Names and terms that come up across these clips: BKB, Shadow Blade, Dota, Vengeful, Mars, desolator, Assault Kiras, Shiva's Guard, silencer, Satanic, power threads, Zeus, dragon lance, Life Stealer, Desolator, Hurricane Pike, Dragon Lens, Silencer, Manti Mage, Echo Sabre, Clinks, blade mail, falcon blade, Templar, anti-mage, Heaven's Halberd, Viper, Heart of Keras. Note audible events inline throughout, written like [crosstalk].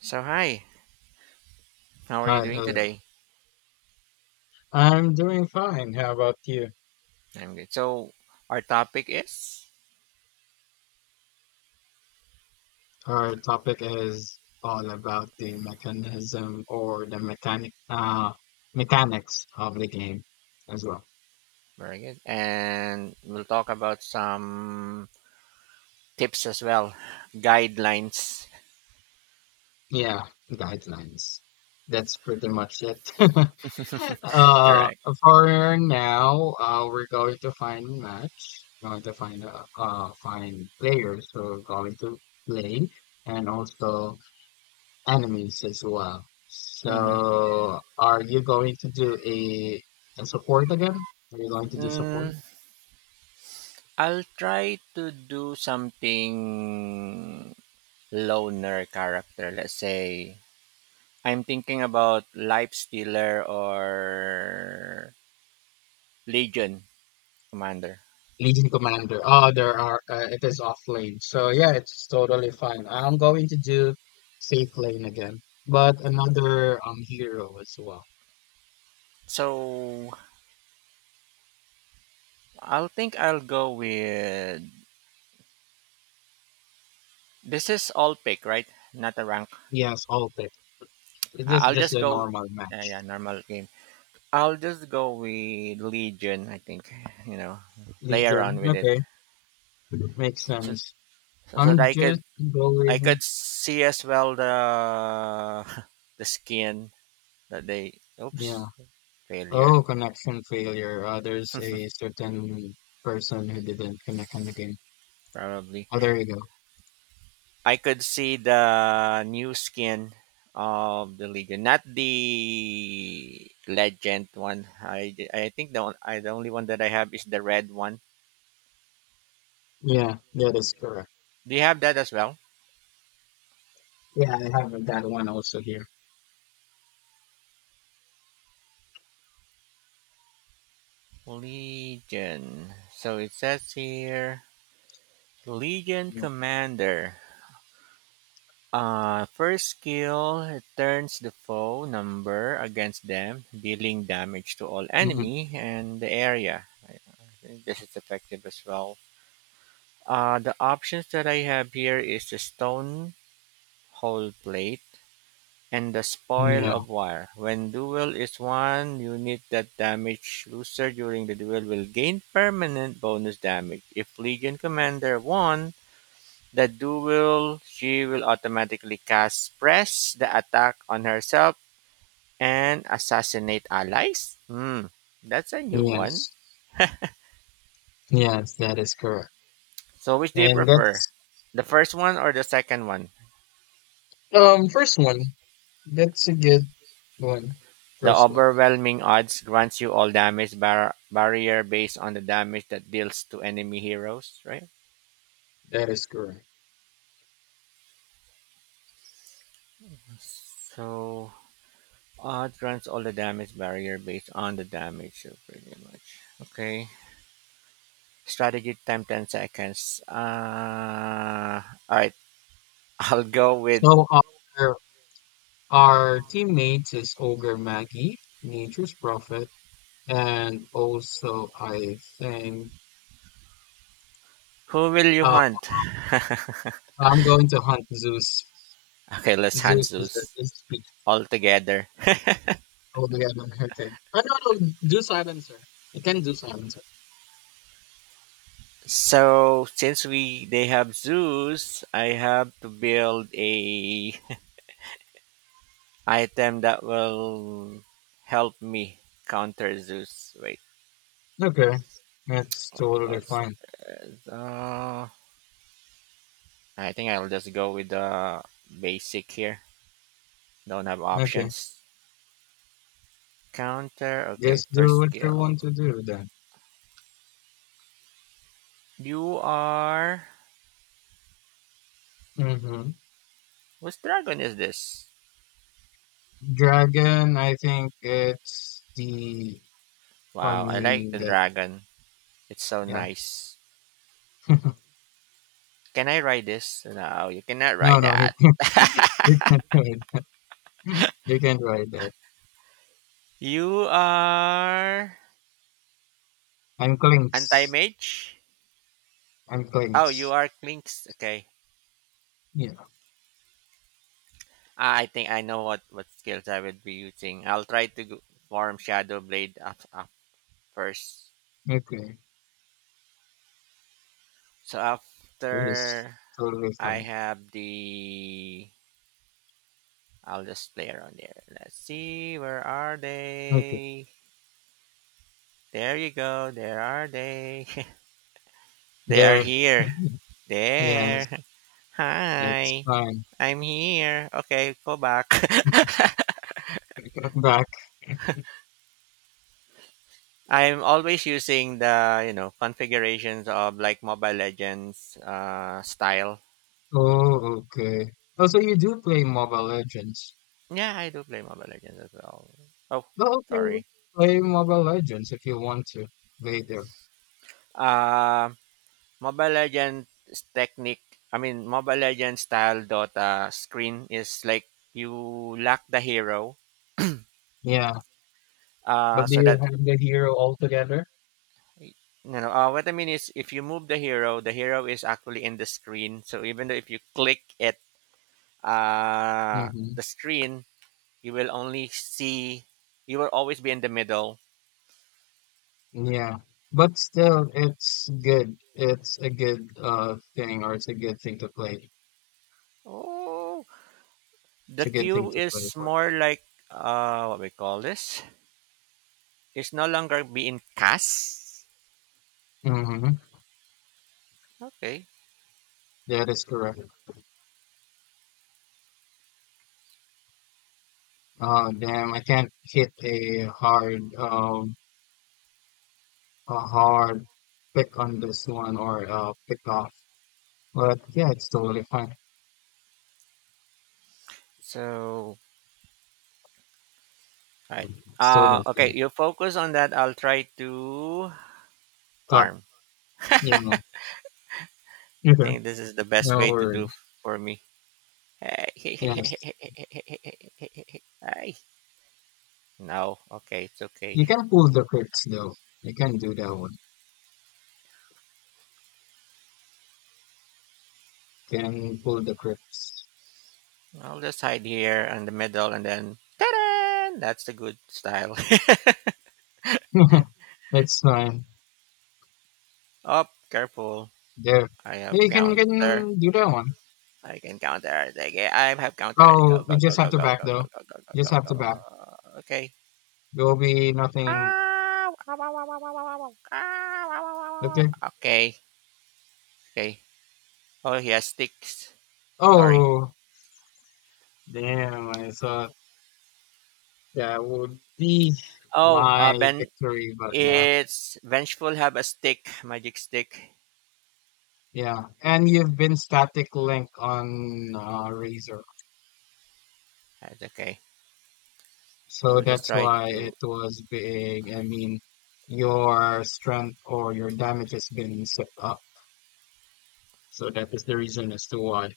So hi, how are you Hi, doing hello. today? I'm doing fine. How about you? I'm good. So our topic is Our topic is all about the mechanism or the mechanic mechanics of the game as well. very good, and we'll talk about some tips as well, guidelines. Yeah, guidelines. That's pretty much it. [laughs] [laughs] uh, Correct. for now, we're going to find match. Going to find find players who are going to play, and also Enemies as well. hmm So, are you going to do a support again? Are you going to do support? Mm, I'll try to do something loner character. Let's say I'm thinking about Life Stealer or Legion Commander. Legion Commander. Oh, there are. It is off lane. So yeah, it's totally fine. I'm going to do safe lane again, but another hero as well. So I'll think I'll go with. This is all pick, right? Not a rank. Yes, Altic. I- This is I'll just just a go. normal Yeah, yeah, match. normal game. I'll just go with Legion. I think you know, play around Legion. with it, Okay, makes so sense. so that I'm I could just going. see as well the [laughs] the skin that they. Oops, Yeah. failure Oh, connection failure. There's a certain person who didn't connect on the game. probably. Oh, there you go. I could see the new skin of the Legion, not the legend one. I think the one, I the only one that I have is the red one. Yeah, yeah, that's correct. Do you have that as well? Yeah, I have that one also here. Legion. So it says here Legion Mm-hmm. Commander. First skill it turns the foe number against them, dealing damage to all Mm-hmm. enemy and the area. I think this is effective as well. The options that I have here is the stone hole plate, and the spoil Yeah, of war. When duel is won, unit that damage loser during the duel will gain permanent bonus damage. If Legion Commander won the duel, she will automatically cast press the attack on herself and assassinate allies. Hmm, that's a new one. yes, yes, that is correct. So which do you And prefer? that's The first one or the second one? First one. That's a good one. The First one. overwhelming odds grants you all damage barrier based on the damage that deals to enemy heroes, right? That is correct. So odd runs all the damage barrier based on the damage, so pretty much. Okay. Strategy time 10 seconds. Alright, [laughs] I'll go with. So our our teammates is Ogre Maggie, Nature's Prophet, and also I think. Who will you uh, hunt? I'm going to hunt Zeus. [laughs] Okay, let's hunt Zeus is the Zeus is the all together. old island. Okay. Oh, no, no, Zeus silencer. Sir. You can do silencer. So since we they have Zeus, I have to build a [laughs] item that will help me counter Zeus. Wait, Okay. That's what totally was fine. that? I think I'll just go with the basic here. Don't have Okay. options. Counter. Okay, Just do first what skill. you want to do then. You are. Mm-hmm. Whose dragon is this? Dragon, I think it's the. I Wow, I like mean, the that. dragon. It's so Yeah. nice. [laughs] Can I ride this? No, you cannot No, ride no, you that. can't. [laughs] You can't do it. [laughs] You can't write that. You are I'm anti Clinks. mage. I'm Oh, you Clinks. are Klinks. Okay, Yeah. ah, I think I know what skills I would be using. I'll try to form Shadow Blade up first. Okay. So It is after totally I fine. have the. I'll just play around there. Let's see. Where are Okay. they? There you go. There are they. [laughs] They are There, [laughs] here. mhm. Yes, There. [laughs] it's Hi. fun. I'm here. Okay, go back. [laughs] Take it back. I'm always using the configurations of like Mobile Legends style. Oh, okay. Oh, so you do play Mobile Legends. Yeah, I do play Mobile Legends as well. Oh, Oh, okay. sorry. Play Mobile Legends if you want to later. Um, Mobile Legends technique, I mean Mobile Legends style Dota screen is like you lack the hero, Yeah, but do so you that have the hero altogether? you what I mean is if you move the hero is actually in the screen. So even though if you click it, Mm-hmm. the screen, you will only see, you will always be in the middle. Yeah, but still, it's good. It's a good thing, or it's a good thing to play. Oh, the It's a good thing queue to play is for. more like what we call this. It's no longer being cast. Mm-hmm. Okay, That is correct. Oh, damn, I can't hit a hard pick on this one or a pick off. But yeah, it's totally fine. so right. It's totally Okay, fair. you focus on that. I'll try to But farm. yeah, I okay. think this is the best No way to do worries. for me. Yes. [laughs] Ay, no. Okay, it's okay. You can pull the crypts though. You can do that one. Can pull the crypts. I'll just hide here in the middle and then. Ta-da! That's the good style. [laughs] It's fine. [laughs] Up, careful. There, I have yeah, you counter. can do that one. I can counter. Like, I have counter. Oh, Go, we go, go, just have go, to go, go, back go, though. go, go, Just go, have to go, back. go. Okay. There will be nothing Ah, wow, wow, wow, wow, wow, wow, wow. Ah, wow, wow, wow, wow, okay. wow. Okay, okay. Oh, he has sticks. Sorry. Oh damn, I thought that would be Oh, my Ben, victory, but no. it's Vengeful have a stick, magic stick. Yeah, and you've been static link on Razor, That's okay. We so will just that's try why to. it was big. I mean, your strength or your damage has been set up, so that is the reason as to why.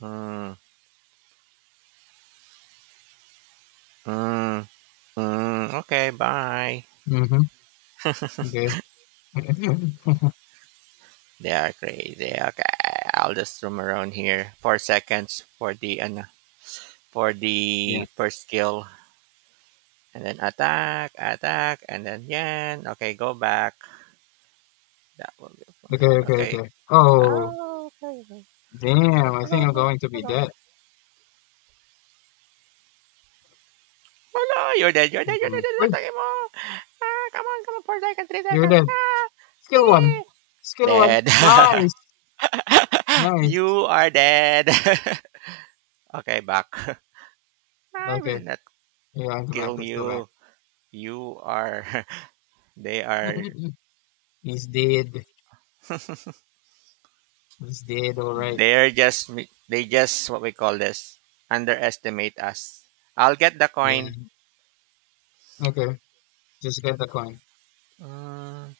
Mm, mm, mm. Okay, bye. Mm-hmm. Okay. [laughs] They are crazy. Okay, I'll just roam around here. 4 seconds for the uh, for Yeah. the first skill, and then attack, attack, and then yen. Okay, go back. That will be Okay. fine. Okay. Okay. Okay. Oh, Oh, okay. Okay. damn! Go, I think go, go, I'm go, going to go, be go, go. dead. Oh no, you're dead, you're I'm dead, you're dead, going. you're Wait, dead, you're ah, come on, come on, 4 seconds, three you're seconds. dead. Ah, Skill one. okay. Skill one. Dead. Nice. [laughs] Nice. You are dead. [laughs] Okay, back. [laughs] I will Okay. not Yeah, I'm back. kill Let's go back. you. You are, [laughs] they are, [laughs] He's dead. He's dead, all right. they're just, they just, what we call this, underestimate us. I'll get the Yeah. coin. Okay. Just get the coin. Mm,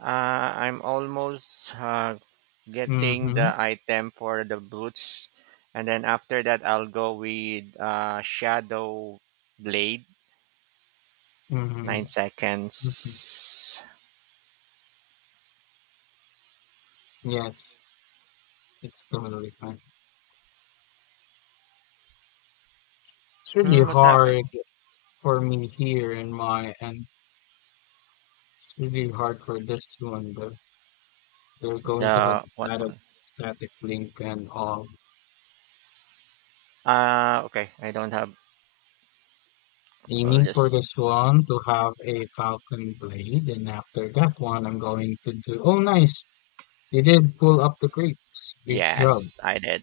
I'm almost getting Mm-hmm. the item for the boots, and then after that I'll go with shadow blade. nine Mm-hmm. Hmm. seconds Yes, it's totally fine. It's really What happened? hard for me here in my and it's really hard for this one though. They're going to have The the what static one? static link and all. Okay, I don't have. I'll Aiming for just. this one to have a falcon blade, and after that one, I'm going to do. Oh, nice! You did pull up the grapes. Great job. Yes, I did.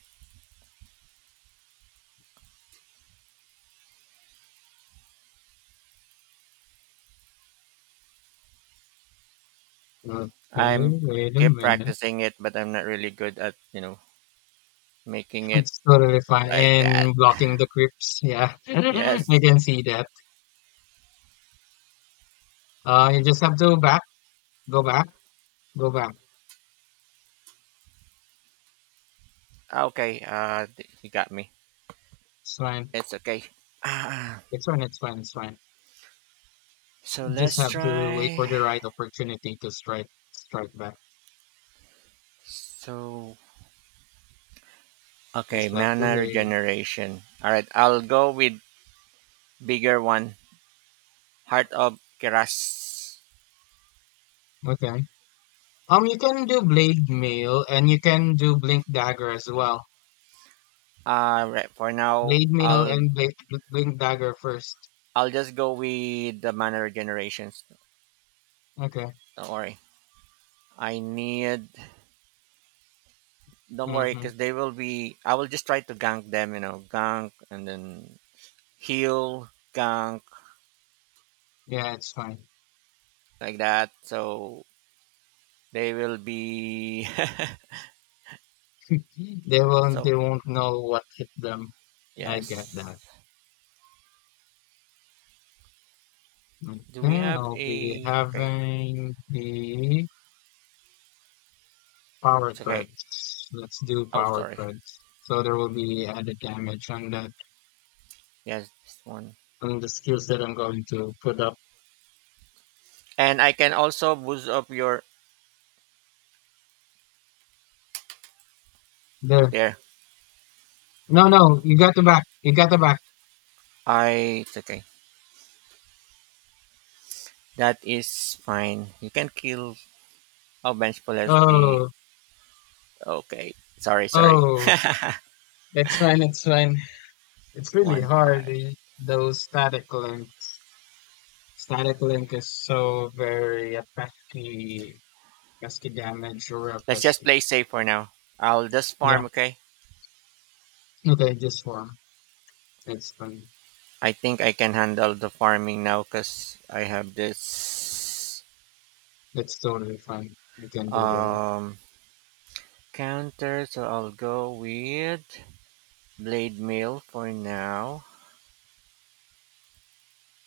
Okay, I'm wait a keep minute. practicing it, but I'm not really good at making it It's totally fine. like that. And blocking the creeps. Yeah. [laughs] Yes. I can see that. You just have to back, go back, go back. Okay, he got me. It's fine. It's okay. Ah, It's fine. It's fine. It's fine. so You just let's have to wait for try. the right opportunity to strike, strike back. so Okay, Just have to mana wait. regeneration. All right, I'll go with bigger one, Heart of Keras. Okay. You can do blade mail and you can do blink dagger as well. Right, for now, Blade mail I'll and blade, Blink dagger first. I'll just go with the mana regenerations. Okay. Don't worry. I need. Don't worry, because Mm-hmm. they will be. I will just try to gank them. Gank and then heal, gank Yeah, it's fine. like that. So they will be. They won't. [laughs] So They won't know what hit them. I get that. yes. Do we Okay, have I'll be a? Okay, having the power it's okay. threads. Let's do Oh, power sorry. threads. So there will be added damage Yes, this one. on the skills that I'm going to put up And I can also boost up your there. there. No, no, you got the back. You got the back. I It's okay. That is fine. You can kill oh bench pull has the Oh, okay. Sorry, sorry. oh, [laughs] it's fine. It's fine. It's really One hard. five. Those static links. Static link is so very a pesky, pesky damage or a Let's just pesky. play safe for now. I'll just Yeah. farm, okay? Okay, just form. It's fine. I think I can handle the farming now because I have this That's totally fine. You can do that. um counter, so I'll go with blade mail for now.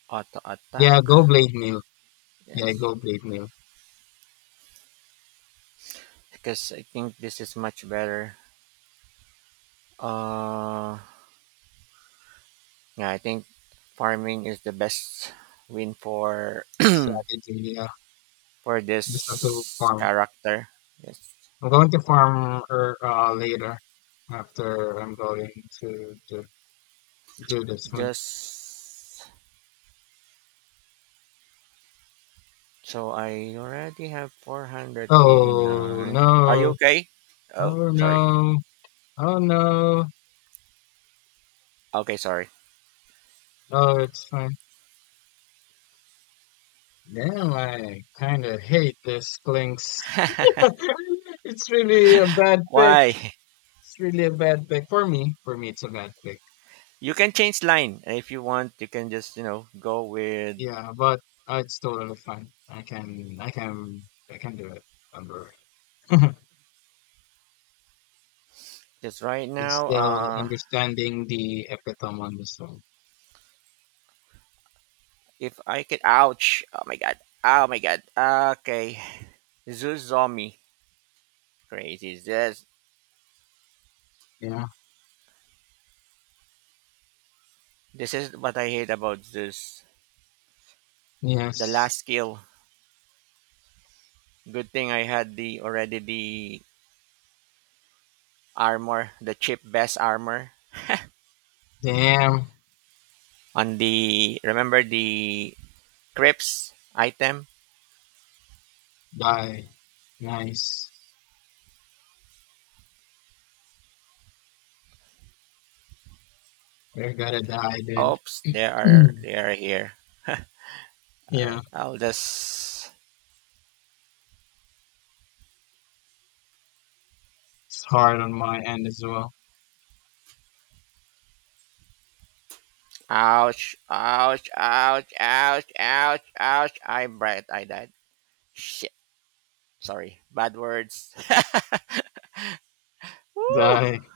Auto attack. Yeah, go blade mill. Yeah, Yes. go blade mill Because I think this is much better. Uh, yeah, I think farming is the best win for strategy. Yeah, [clears throat] for just have to this farm. character. Yes, I'm going to farm later after I'm going to do this one. just so I already have four hundred eighty Oh nine. Are you no! okay? Oh, Oh sorry. no! Oh no! Okay, sorry. Oh, it's fine. Damn, I kind of hate this Lynx. [laughs] [laughs] It's really a bad pick. Why? It's really a bad pick for me. For me, it's a bad pick. You can change line if you want. You can just go with Yeah, but it's totally fine. I can do it. Under [laughs] it's just right now. still understanding the epitome on the song. If I can. Ouch! Oh my god! Oh my god! Okay, Zoo zombie. Crazy. This Yeah. this is what I hate about this. The Yes. last skill. Good thing I had the already the armor, the cheap best armor Damn. on the remember the crypts item. Die. Nice. You're gonna die, Oops, they are dude. they [clears throat] are here. All Yeah. right, I'll just It's hard on my end as well. ouch, ouch, ouch, ouch, ouch, ouch. I bright. I died. Shit. Sorry. Bad words. [laughs] Woo! Die.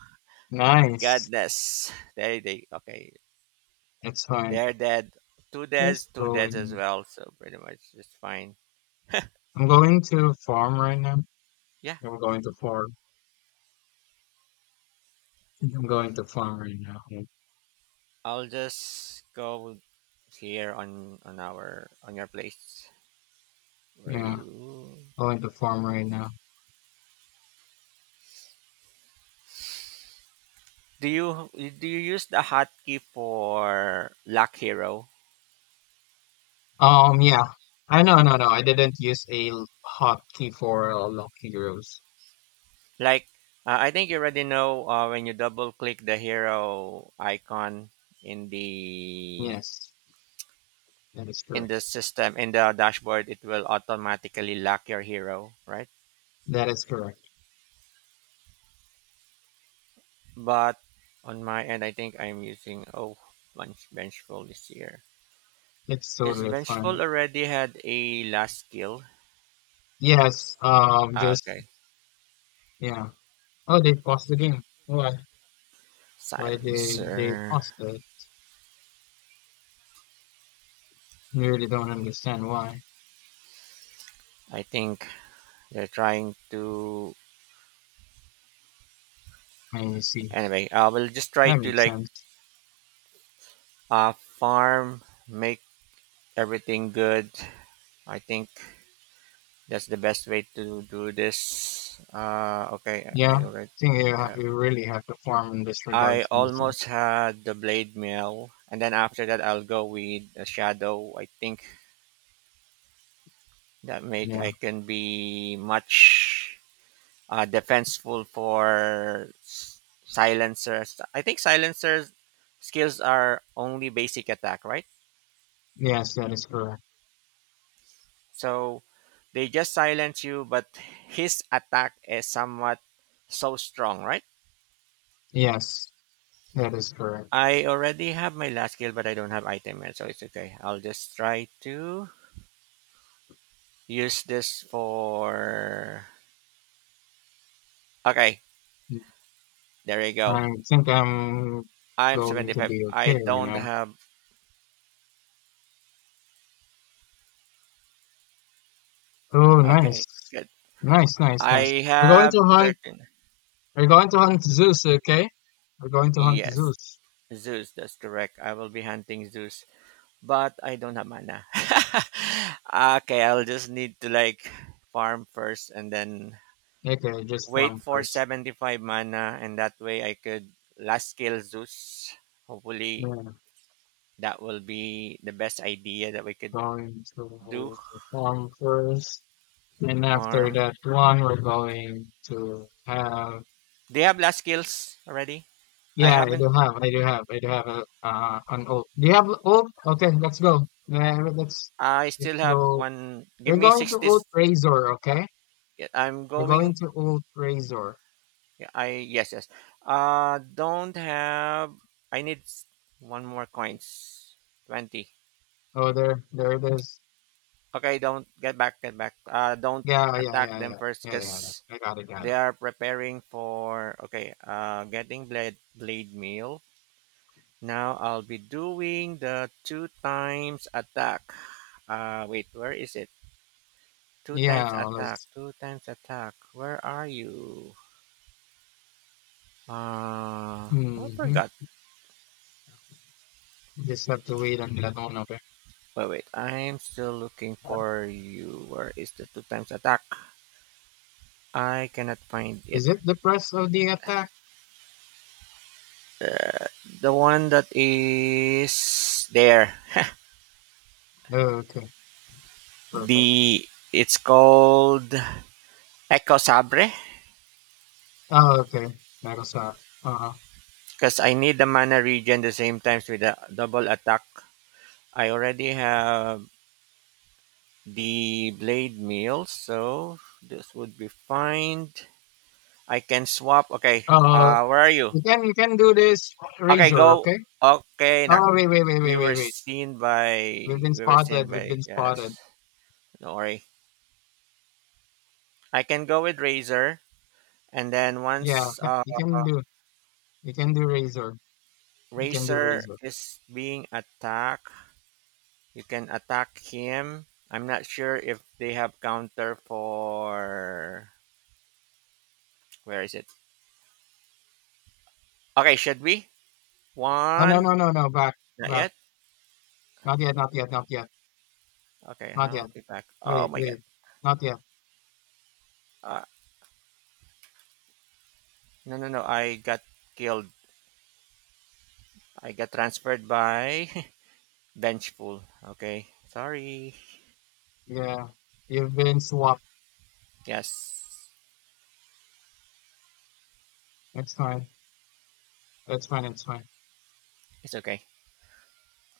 My Nice. goodness. There they okay. It's fine. They're dead. Just Two deads as going. well. So pretty much just fine. I'm going to farm right now. Yeah, I'm going to farm. I'm going to farm right now. I'll just go here on our on your place where Yeah. you. Going to farm right now. Do you use the hotkey for lock hero? Yeah. I I didn't use a hotkey for Lock Heroes. Like I think you already know when you double click the hero icon in the Yes, that is in correct. the system in the dashboard, it will automatically lock your hero, right? That is correct. But on my end, I think I'm using Vengeful this year. It's Is totally Vengeful fine. already had a last skill? Yes, Ah, just, okay, yeah. Oh, they paused the game. Why? Why they Silencer. paused it? You really don't understand why. I think they're trying to. I see. Anyway, I will just try That to makes like sense. Farm, make everything good. I think that's the best way to do this. Okay, Yeah. I already. I think you, uh, you really have to farm in this regard I to listen. almost had the blade mail, and then after that, I'll go with a shadow. I think that make Yeah. I can be much defenseful for silencers. I think silencers skills are only basic attack, right? Yes, that is correct. So they just silence you, but his attack is somewhat so strong, right? Yes, that is correct. I already have my last skill, but I don't have item yet, so it's okay. I'll just try to use this for. Okay, there you go. I think I'm I'm going to 75. be I okay right don't now. have. Oh, nice. Okay, good. Nice, nice, I nice. We're going have to hunt. 13. We're going to hunt Zeus, okay? We're going to hunt Yes, Zeus. Zeus, that's correct. I will be hunting Zeus, but I don't have mana. [laughs] Okay, I'll just need to like farm first and then Okay, just wait farm for first. 75 mana, and that way I could last scale Zeus, hopefully. Yeah, That will be the best idea that we could going do. to farm first. And after Farm. that one, we're going to have. They have last skills already. I Yeah, I haven't. do have. I do have. I do have a an ult. Do you have ult? Okay, let's go. Yeah, I still let's have go. one. Give We're me going to 60 seconds. ult Razor, okay? Yeah, I'm We're going going. to Old Razor. Yeah, I yes, yes. Don't have. I need one more coins. 20. Oh, there it is. Okay. Don't get back. Get back. Don't Yeah, yeah, attack yeah, them yeah, first, yeah, yeah, yeah. cause I got it, got they it. are preparing for. Okay. Getting blade meal. Now I'll be doing the two times attack. Wait. Where is it? Two Yeah, times all attack, those. two times attack. Where are you? I Hmm. forgot. Just have to wait on that one. Okay. But wait, I'm still looking for you. Where is the two times attack? I cannot find it. Is it the press of the attack? Uh, the one that is there. Oh, okay, perfect. The It's called Echo Sabre Oh, okay. That'll stop. Uh-huh. because I need the mana regen the same times with the double attack. I already have the blade meal, so this would be fine. I can swap. Okay. Uh, Where are you? You can do this Okay, razor, go. okay? Okay, nak. Oh, We were wait. seen by. We've been We were seen spotted. We've by. been Yes. spotted. Don't worry. I can go with Razor, and then Yeah, once you can do razor. You can do Razor razor. is being attacked, you can attack him. I'm not sure if they have counter for. Where is it? Okay, should we? Oh One. No. Back, Not back. yet. Not yet. Not yet. Not yet. Okay, Not I'll yet. be back. Oh my god. Wait, not yet. Uh, no, no, no. I got killed. I got transferred by [laughs] Benchpool. Okay, sorry. Yeah, you've been swapped. Yes, It's fine. It's fine. It's fine. it's okay.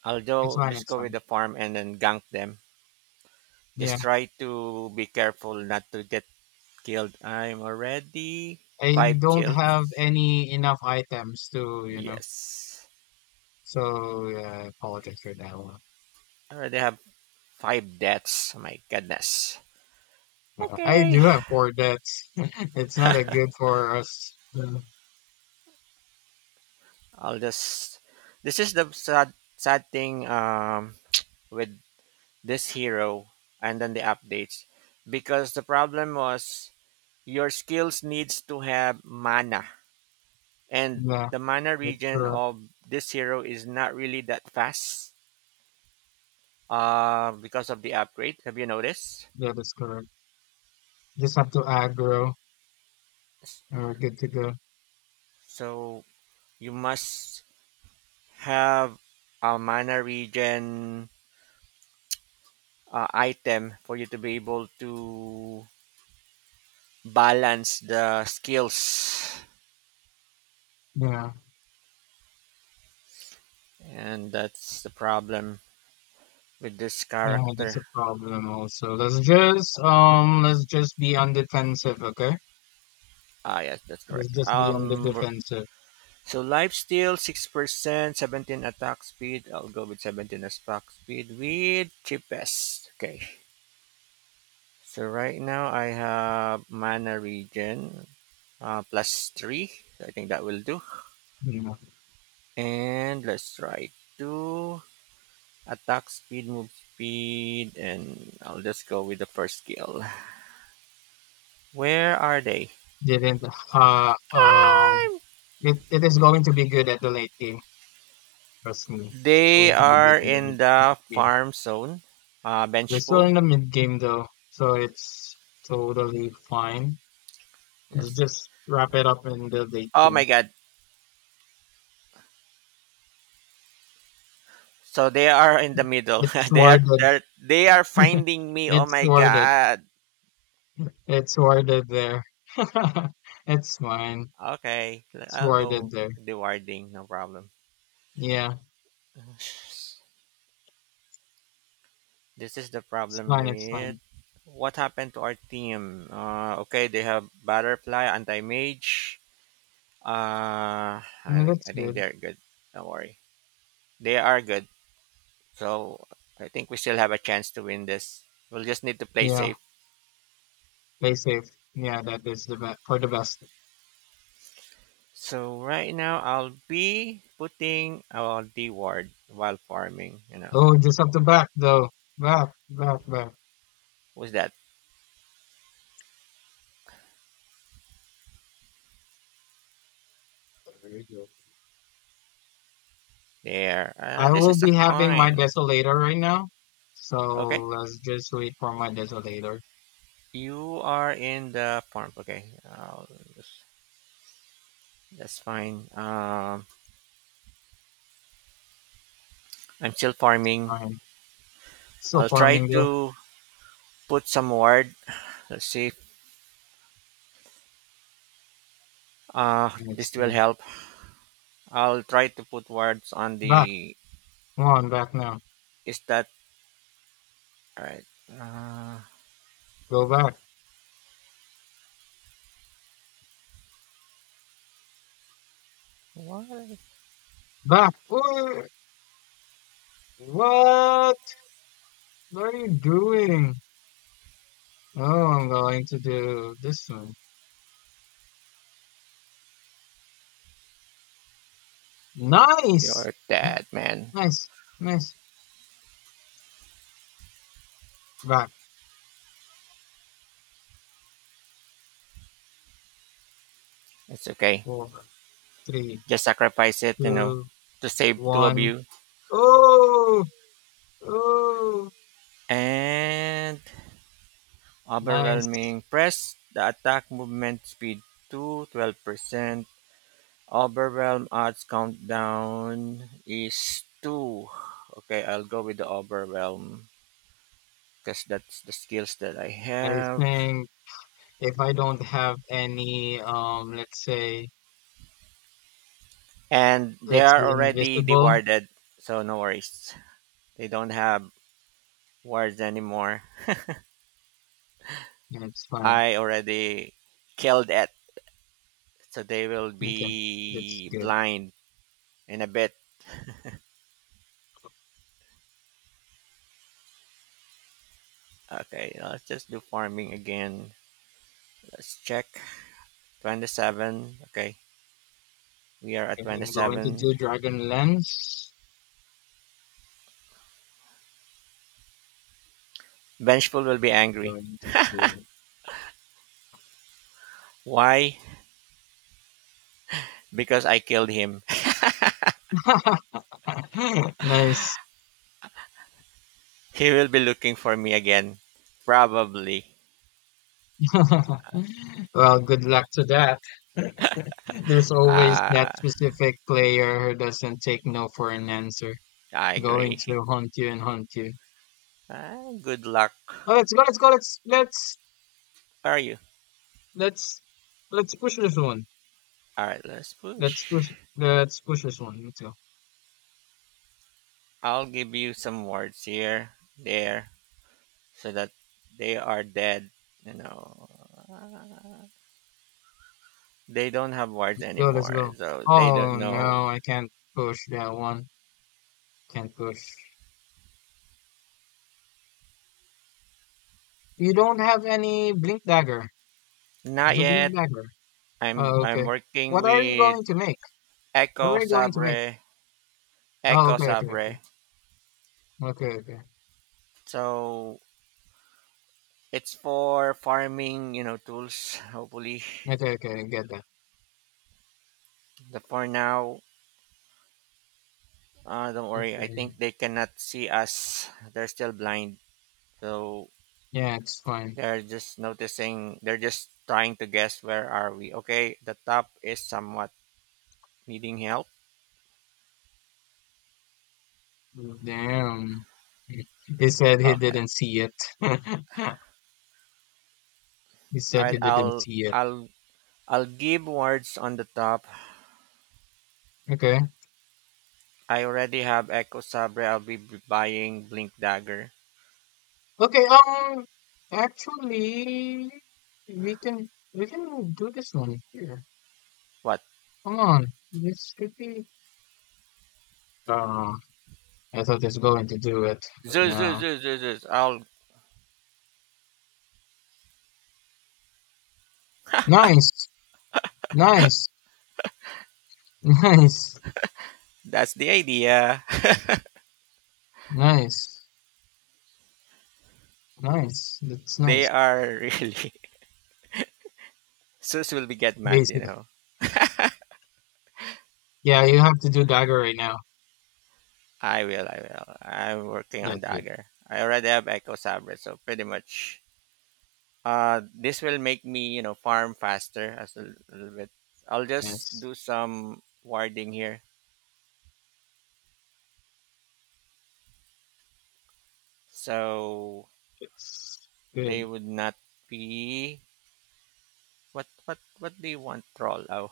I'll It's go fine. just It's go with fine. the farm and then gank them. Just Yeah, try to be careful not to get killed. I'm already I five don't kills. have any enough items to, you know. Yes, So yeah, I apologize for that one. I already have five deaths. Oh my goodness. I Okay, do have four deaths. [laughs] It's not a good for us. Yeah, I'll just. This is the sad, sad thing with this hero and then the updates because the problem was your skills needs to have mana, and yeah, the mana that's region correct. of this hero is not really that fast, because of the upgrade. Have you noticed? That is correct. Just have to aggro, and we're good to go. So you must have a mana region item for you to be able to balance the skills, Yeah, and that's the problem with this yeah, that's character. a problem. Also, let's just be on defensive, okay? Ah, yes, that's Let's correct. just be on the defensive. So lifesteal 6%, 17 attack speed. I'll go with 17 attack speed with cheapest. Okay. So right now I have mana regen, plus 3. So I think that will do. You know, And let's try to attack speed, move speed, and I'll just go with the first skill. Where are they? didn't. Uh, um, I it is going to be good at the late game. Trust me, it's They going to be good are in the in late the game. farm zone. We're still Benchful. in the mid game though, so it's totally fine. Let's Yes. just wrap it up in the late Oh my game. god. So they are in the middle. It's [laughs] they are worded. they're, they are finding me. Oh It's my worded. god. It's worded there. [laughs] It's fine. Okay, It's I'll worded go there. the warding. No problem. Yeah, [sighs] This is the it's problem fine. It's with fine. what happened to our team. Okay, they have butterfly, anti mage. I Mm, think that's I think good. they're good. Don't worry, they are good. So I think we still have a chance to win this. We'll just need to play Yeah. safe. Play safe. Yeah, that is the best for the best. So right now I'll be putting the word while farming. Oh, just up the back though. Back, back, back. What's that There you go. there? I And this will is a be having my coin. desolator right now. So Okay, let's just wait for my desolator. you are in the farm. Okay, I'll just, that's fine. I'm still farming. Fine. Still I'll try farming though. to put some word. Let's see. If, And it's this will fine. help. I'll try to put words on Back. the. Come on, back now. Is that all right? Uh, Go back. what? Back. Ooh, what? What are you doing? Oh, I'm going to do this one. Nice. You're dead, man. Nice. Nice. Back. It's okay. Four, three, Just sacrifice it, two, to save two of one. you. Oh, oh, And nice. overwhelming press, the attack movement speed to 12%. Overwhelm odds countdown is 2. Okay, I'll go with the overwhelm because that's the skills that I I have. think if I don't have any, And they let's are say already invisible, dewarded, so no worries. They don't have wards anymore. yeah, it's fine. I already killed it, so they will Okay, that's be good. blind in a bit. Okay, let's just do farming again. Let's check. 27. Okay, we are at Okay, I'm going to 27. do Dragon Lens. Vengeful will be angry. Going to do Why? Because I killed him. [laughs] [laughs] nice. He will be looking for me again. Probably. [laughs] Well, good luck to that. [laughs] There's always Uh, that specific player who doesn't take no for an answer, I going agree. [laughs] to hunt you and hunt you. Ah, good luck. Oh, Where are you? let's push this one. Alright, let's Let's push push. let's push this one. Let's go. I'll give you some words here, there, so that they are dead. You know. Uh, They don't have wards Let's go, let's anymore, go. so they don't Oh know. no, I can't push that one. Can't push. You don't have any blink dagger. Not Do yet. blink dagger. I'm Oh, I'm okay. working What are you with going to make? What Echo are you going to make? Sabre, Oh, Echo okay, okay, okay. Sabre. Okay, okay. So it's for farming, tools. [laughs] Hopefully, Okay, okay, I get that. the for now, don't worry. I Okay. think they cannot see us. They're still blind, so Yeah, it's fine. they're just noticing. They're just trying to guess where are we. Okay, the top is somewhat needing help. Damn. [laughs] He said he Okay, didn't see it. [laughs] He all said he right. didn't see it. I'll I'll give words on the top. Okay. I already have Echo Sabre. I'll be buying Blink Dagger. Okay, actually, we can do this one here. What? Come on, this should be. Uh, I thought it's going to do it, but Zeus, Zeus, no. Zeus, Zeus, Zeus. I'll. Nice, nice, [laughs] nice, That's the idea. [laughs] nice, nice. That's They nice. are really. [laughs] Zeus will be get mad, you Basically, know. yeah, you have to do dagger right now. I will, I will. I'm working on That's good. Dagger. I already have Echo Sabre, so pretty much. This will make me, farm faster as a little bit. I'll just Yes, do some warding here, so it's they good. would not be what do you want, troll? Oh,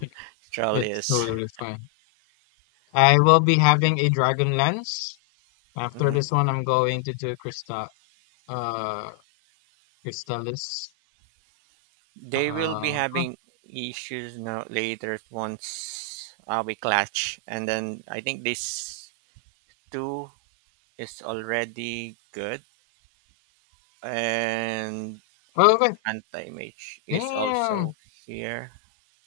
[laughs] [laughs] troll It's is totally fine. I will be having a dragon lance. After mhm. this one, I'm going to do crystal. Uh. It's They will be Uh, huh. having issues now later once we clutch, and then I think this two is already good, and Oh, okay. anti mage is also Damn. here.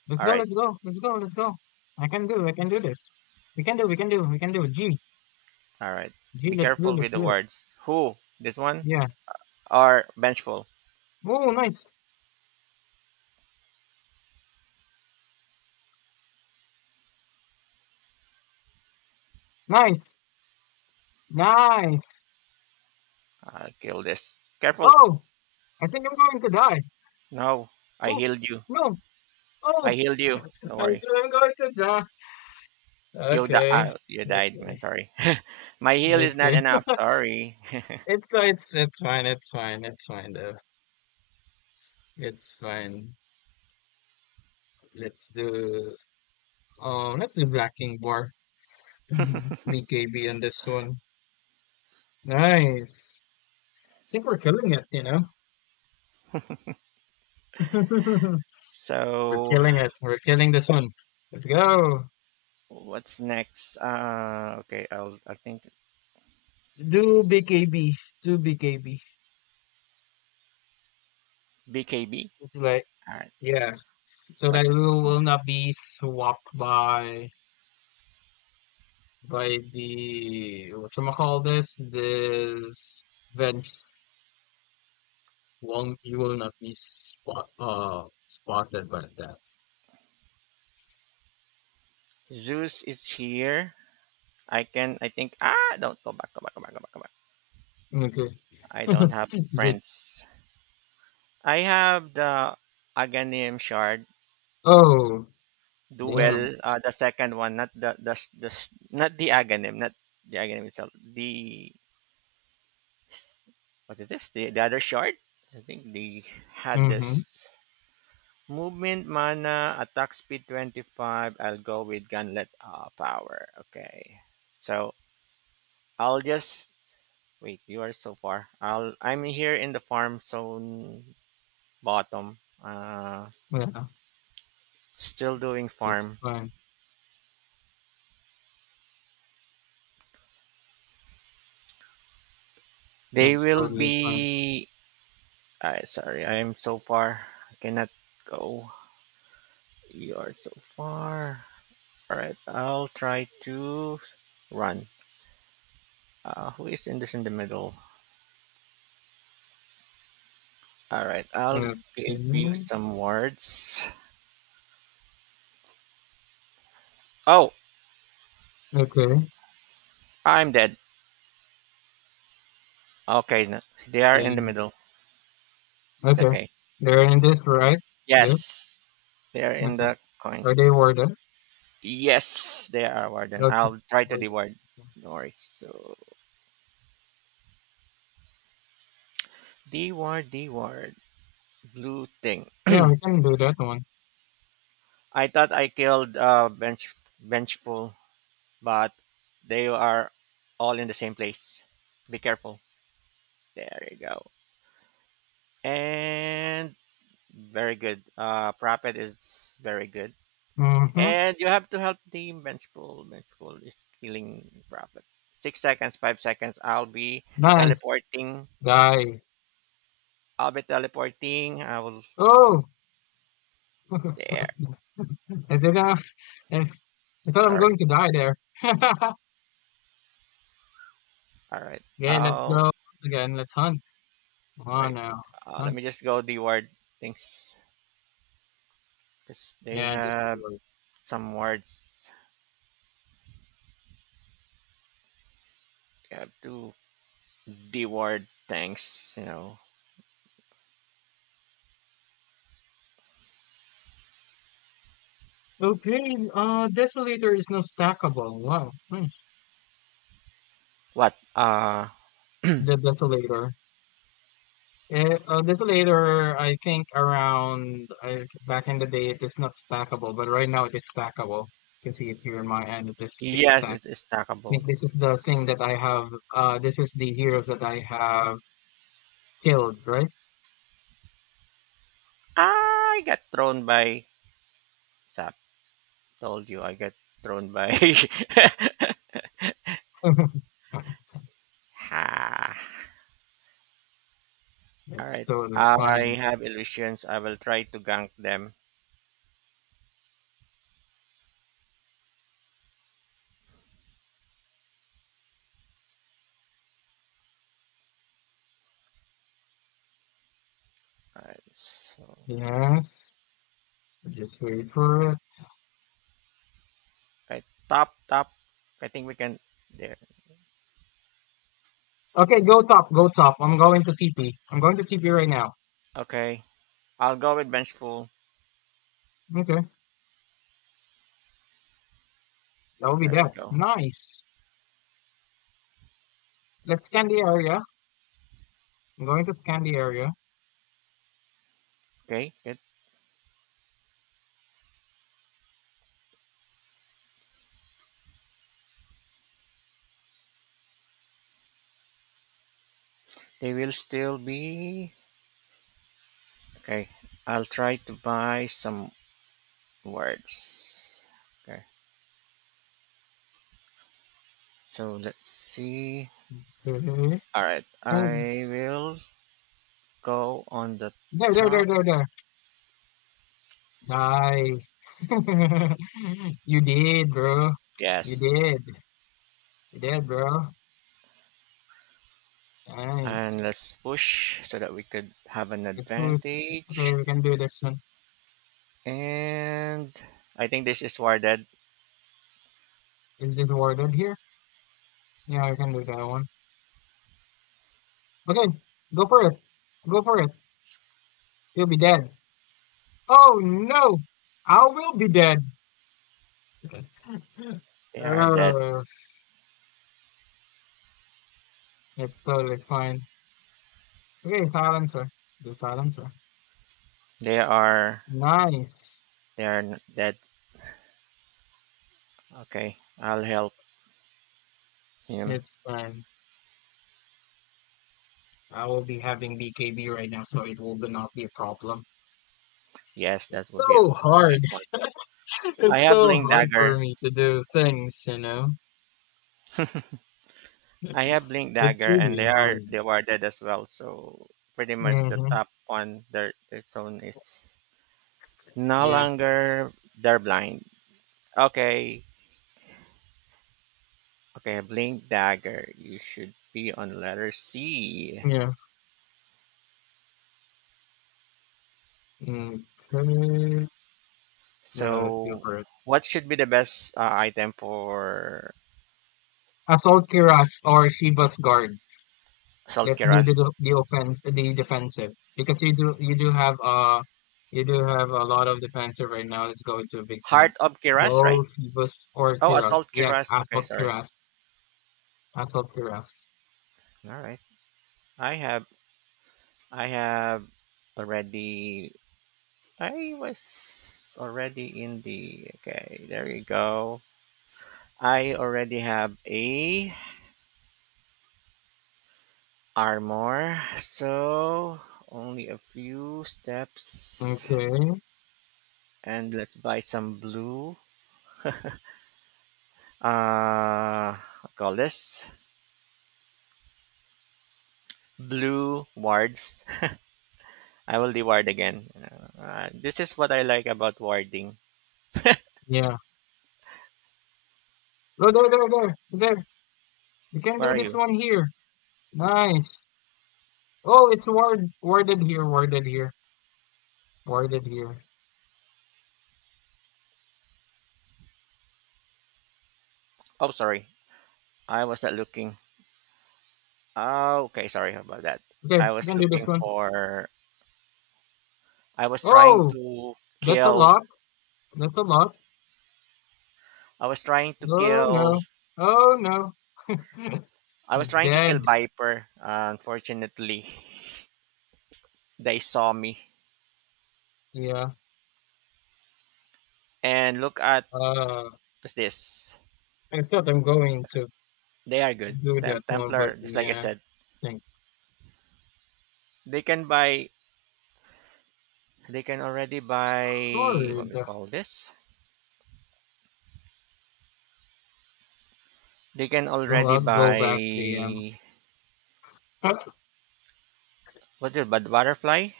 Let's All go, right. let's go, let's go, let's go. I can do this. We can do, we can do, we can do. G, All right. G, Be careful with let's the do it. words. Who? This one Yeah. or vengeful? Oh, nice, nice, nice. I'll kill this. Careful. Oh, I think I'm going to die. No, i Oh, healed you no. i Oh, healed you Don't I think worry. I'm going to die. You Okay, oh, you died, man. okay, Sorry. [laughs] My heal is not okay. [laughs] enough. Sorry. [laughs] It's fine, it's fine, it's fine, though. It's fine. Let's do, let's do Black King War. Mhm. BKB on this one. Nice. I think we're killing it, you know? [laughs] We're So killing it. We're killing this one. Let's go. what's next? Okay, I think Do BKB. Do BKB. BKB. Like, All right. yeah. So that we What's will not be swapped by the call this bench won't you will not be spotted by that. Zeus is here. I can. I think. Ah, don't go back. Go back. Go back. Go back. Go back. Okay. I don't have [laughs] Just, friends. I have the Aghanim shard oh, damn. duel. The second one, not the the not the Aghanim, not the Aghanim itself. The s- what is this? The other shard? I think they had Mm-hmm. this movement, mana, attack speed 25. I'll go with gunlet power. Okay. So I'll just wait. You are so far. I'm here in the farm zone bottom. Uh, Yeah. Still doing It's farm. fine. They It's will totally fine. be. Sorry, I am so far. I cannot go. You are so far. All right. I'll try to run. Who is in the middle? All right, I'll Okay. give you some words. Oh, Okay. I'm dead. Okay, no, they are in the Dang. middle. It's Okay. okay. They're in this, right? This? Yes, they are in Okay. the coin. Are they worded? Yes, they are warden. Okay. I'll try to Worded. deward. Okay. No worries. So deward, deward, blue thing. Yeah, we can do that one. I thought I killed benchful, but they are all in the same place. Be careful. There you go. And very good. Prophet is very good. Mm-hmm. And you have to help the Vengeful. Vengeful is killing Prophet. 6 seconds, 5 seconds. I'll be Nice. teleporting. Die. I'll be teleporting. I will. Oh! [laughs] I There. didn't I, I thought I'm Sorry. going to die there. [laughs] Okay, All right. let's I'll. go again. Let's hunt. Come on Wait. now. Let's Let hunt. me just go the word things. Because they Yeah, just do have it. some words. They have to the word things. Okay, Desolator is now stackable. Wow. Nice. What? The Desolator. This later, I think around back in the day, it is not stackable, but right now it is stackable. You can see it here in my end. It is six Yes, stack. it is I stackable. think this is the thing that I have. This is the heroes that I have killed, right? I got thrown by. Sap. Told you I got thrown by. [laughs] [laughs] Ha. All It's right. totally I fine. have illusions. I will try to gank them. All right. So, Yes, just wait for it. okay. Top, top. I think we can. There. Okay, go top, go top. I'm going to TP. I'm going to TP right now. Okay. I'll go with Vengeful. Okay, that will be There we that. go. Nice. Let's scan the area. I'm going to scan the area. Okay. Good. They will still be. Okay. I'll try to buy some words. Okay. So let's see. Okay. All right. And I will go on the No, no, no, top. no, no. Die. [laughs] You did, bro. You Yes. did. You did, bro. And Nice. let's push so that we could have an Let's boost. Okay, advantage. we can do this one. And I think this is where dead. Is this warded here? Yeah, we can do that one. Okay, go for it. Go for it. You'll be dead. Oh no! I will be dead. [laughs] They are dead. Oh, it's totally fine. Okay, silencer. Do silencer. They are Nice. they are dead. Okay, I'll help him. It's fine. I will be having BKB right now, so it will be not be a problem. Yes, that It's would be a so nice hard. one. [laughs] I It's have so blink hard dagger. for me to do things, you know? I have [laughs] blink It's dagger, and really hard. they were dead as well. So pretty much the Mm-hmm. top one, their zone is no Yeah. longer they're blind. Okay, okay, blink dagger. You should be on letter C. Yeah. Okay. Let's go So, for it. what should be the best item for Assault Kiras or Shiva's Guard. salt Let's do keras? the offense, the defensive, because you do have a lot of defensive right now. Let's go into a big time. Heart of keras, right? Go Shiva's or Oh, a Kiras. salt Yes, keras. Okay, Assault sorry. Kiras. Pass up the rest. All right. I have I have already. I was already in the. Okay, there you go. I already have a armor, so only a few steps, Okay. and let's buy some blue. Uh, what call this blue wards. I will be ward again. This is what I like about warding. Yeah. Oh, there, there, there, there. You can Where do are this you? one here. Nice. Oh, it's worded here, worded here, worded here. Oh, sorry. I was not looking. Oh, okay. Sorry about that. I Okay, you was can do this looking one. for. I was trying Oh, to that's a kill. lot. That's a lot. I was trying to Oh kill. no. Oh no. I was trying to kill Dead. Viper. Unfortunately, they saw me. Yeah. And look at Uh, what's this. I thought I'm going to They are good. do that one, but Templar, just like I yeah, I said, think they can buy. They can already it's buy. What we hard. call this? They can already Go back the. buy [laughs] what's it? But butterfly?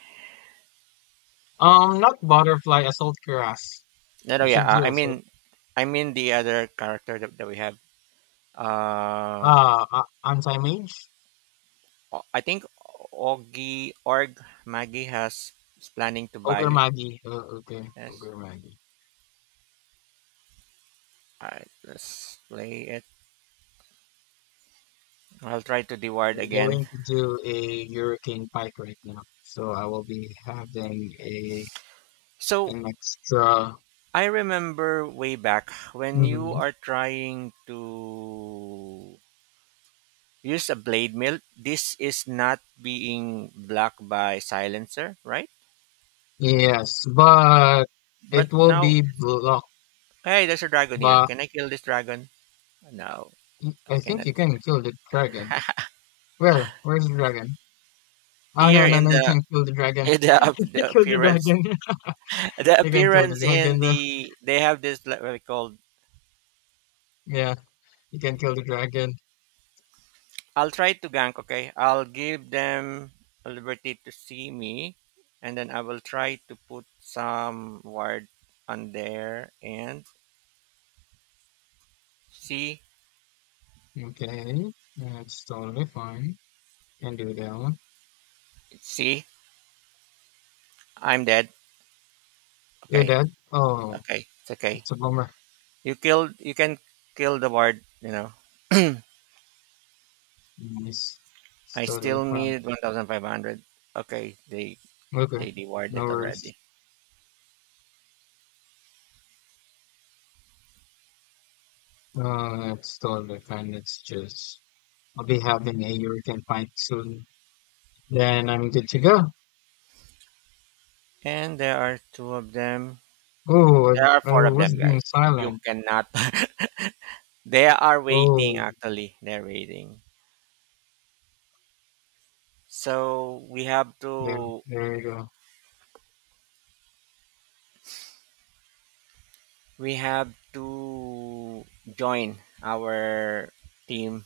Not butterfly, assault grass. No, no, You yeah. should do I mean, the other character that we have. Uh, a anti-mage? I think Augie Org Maggie has is planning to Ogre buy. Maggie. Oh, okay, Yes. Ogre Maggie. Alright, let's play it. I'll try to deward I'm again. going to do a Hurricane Pike right now, so I will be having a So an extra. I remember way back when you Mhm. are trying to use a blade mill. This is not being blocked by silencer, right? Yes, but But it will now, be blocked. hey, there's a dragon here. But Can I kill this dragon? No, I I think cannot you kill can kill the dragon. it. Where? Where's the dragon? [laughs] Oh Here no, no, in no! You the can't kill the dragon. in [laughs] the, [laughs] You can kill the dragon. the [laughs] You can kill the appearance in dragon though. the they have this like, what we call. Yeah, you can kill the dragon. I'll try to gank. Okay, I'll give them a liberty to see me, and then I will try to put some ward on there and see Okay, that's totally fine. Can do that one. see I'm dead. You're Okay, dead? Oh, okay, it's okay. it's a bummer. You killed. You can kill the ward. [clears throat] Nice. It's I totally still fine. need 1,500. Okay, Okay, they devoured no it worries. already. It's totally fine. It's just, I'll be having a hurricane fight soon. Then I'm good to go. And there are two of them. Oh, I, There are I four of was them, guys. being You silent. cannot. [laughs] They are waiting. Oh, Actually, they're waiting. So there, there you go. we have to join our team.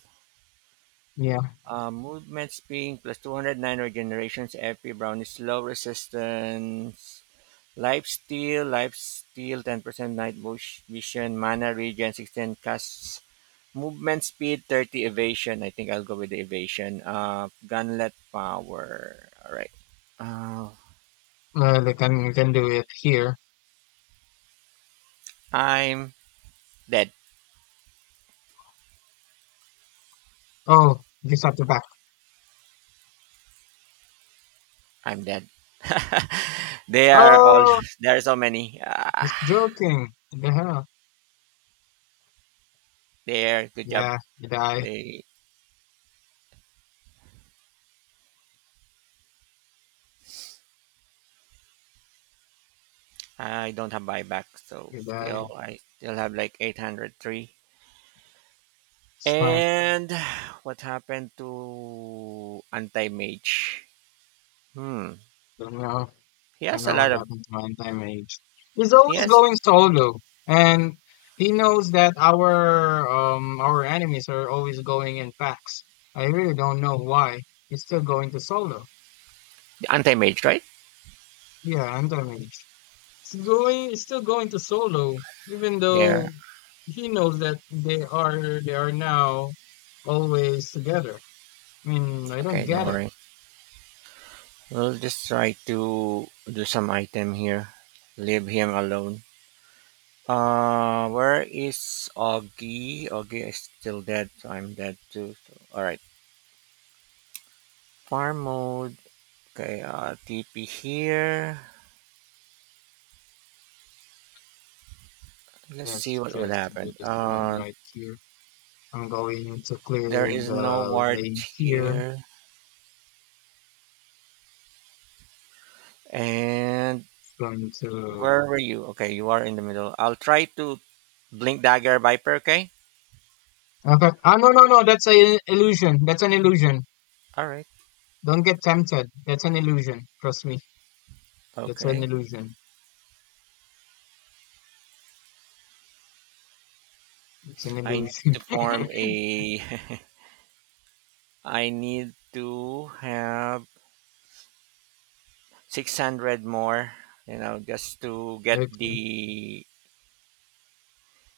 Yeah, Movement speed plus 209 regenerations, FP brownies, slow resistance, Life Steal, Life Steal, 10% night vision, mana regen, 16 casts, movement speed, 30 evasion. I think I'll go with the evasion. Gunlet power. All right. Uh, we can do it here. I'm dead. Oh, just at the back. I'm dead. [laughs] they are all, Oh, there are so many. Ah, just joking. What the hell? there, good job. Yeah, you die. They, I don't have buyback, so You still, die. I still have like 803. It's fine. And what happened to Anti-Mage? Hmm. Don't know, He don't has a know lot what of happened to Manti Mage. He's he always has going solo, and he knows that our enemies are always going in packs. I really don't know why he's still going to solo. Anti-Mage, right? Yeah, Manti Mage. It's still going to solo, even There. though he knows that they are now always together. I mean, I don't Okay, don't get it. worry. We'll just try to do some item here. Leave him alone. Where is Augie? Augie is still dead, so I'm dead too. So, alright. Farm mode. Okay, TP here. Let's see Let's what would just do happen. this one right here. I'm going to clear There is no the ward lane here. here. And It's going to. where were you? Okay, you are in the middle. I'll try to blink dagger viper, okay? Okay. No, no, no. That's an illusion. That's an illusion. All right. Don't get tempted. That's an illusion. Trust me. That's an Okay. illusion. It's an I need illusion. to form [laughs] a [laughs] I need to have 600 more, you know, just to get Okay. the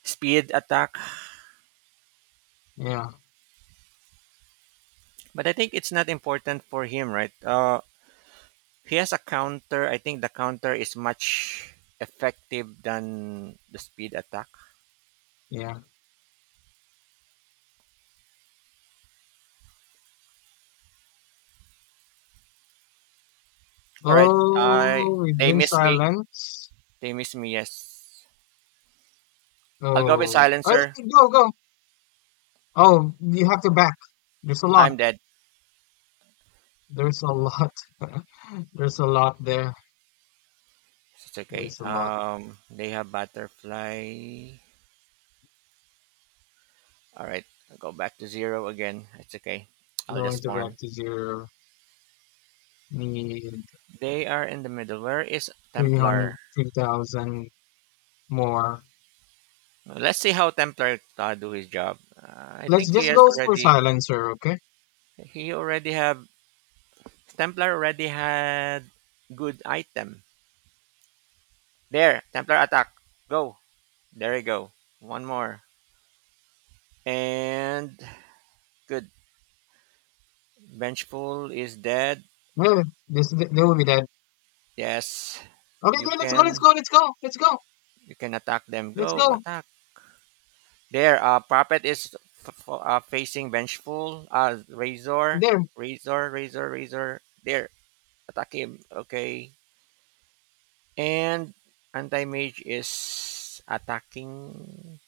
speed attack. Yeah. But I think it's not important for him, right? He has a counter. I think the counter is much effective than the speed attack. Yeah. All right. I Oh, we've They been miss me. silent. They miss me. Yes. I'll go with Oh. Oh, silencer. yeah, go, go. Oh, you have to back. There's a I'm lot. dead. There's a lot. [laughs] There's a lot there. It's okay. There's a lot. They have butterfly. All right, I'll go back to zero again. It's okay. I'll Going just to back farm. to zero. Need They are in the middle. Where is Three Templar? hundred, 3,000 more. Let's see how Templar do his job. I Let's think he just has go for already. silencer, okay? He already have Templar already had good item. There, Templar attack. Go. There you go. One more and good. Vengeful is dead. Yeah, they will be dead. Yes, Okay, you okay, let's go, let's can go, let's go, let's go, you can attack them. let's Go go. attack. There, prophet is facing Vengeful. Razor, There, Razor. There, attack him. Okay, and Anti Mage is attacking.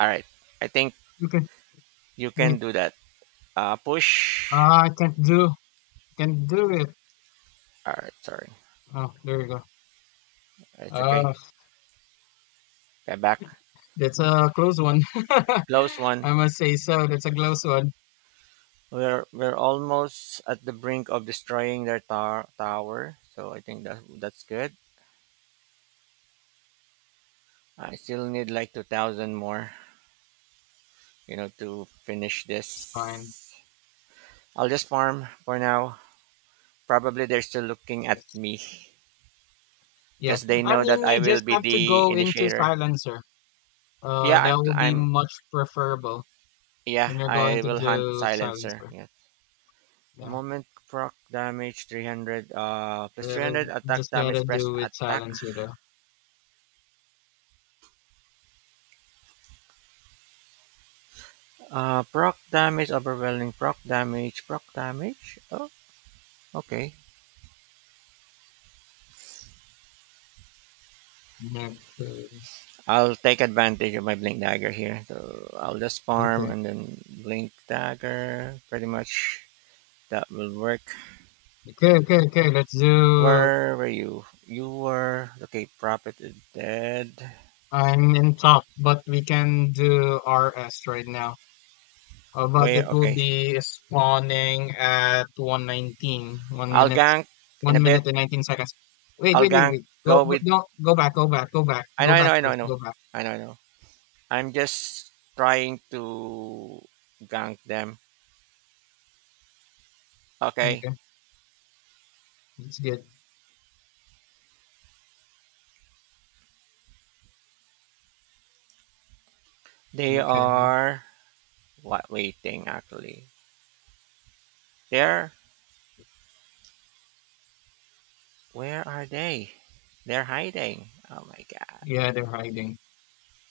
All right, I think okay, you wait. can do that. Push. Ah, I can't do, Can't do it. All right, sorry, Oh, there you go. it's okay. Uh, Get back. that's a close one. [laughs] Close one. I must say so. That's a close one. We're almost at the brink of destroying their tower, so I think that that's good. I still need like 2,000 more, you know, to finish It's fine. this. I'll just farm for now. Probably they're still looking at Yes. me Yeah, because they I know that mean, I you will just be have to the go into initiator. silencer. Yeah, That I'm. will be I'm. much preferable Yeah, when you're going I to will hunt do silencer. silencer. Yeah. Yeah. Moment proc damage 300 plus Yeah, 300 attack just gotta damage press do with attack. silence. Proc damage, overwhelming proc damage, proc damage. Oh, okay. Not, uh, I'll take advantage of my blink dagger here. So I'll just farm okay, and then blink dagger. Pretty much that will work. okay, okay, okay. Let's do. Where were you? You were okay. Prophet is dead. I'm in top, but we can do RS right now. But Where? it will Okay. be spawning at 1:19, I'll gank in a one bit. minute and 19 seconds. Wait, I'll wait, wait, gank. wait. Go, Go go, with. no, go back, go back, go back, I know. go I know. back I know. I first, know. go back. I know. I know. I'm just trying to gank them. Okay. Okay, that's good. They Okay, are. What waiting actually? They're Where are they? They're hiding. Oh my god. yeah, they're hiding.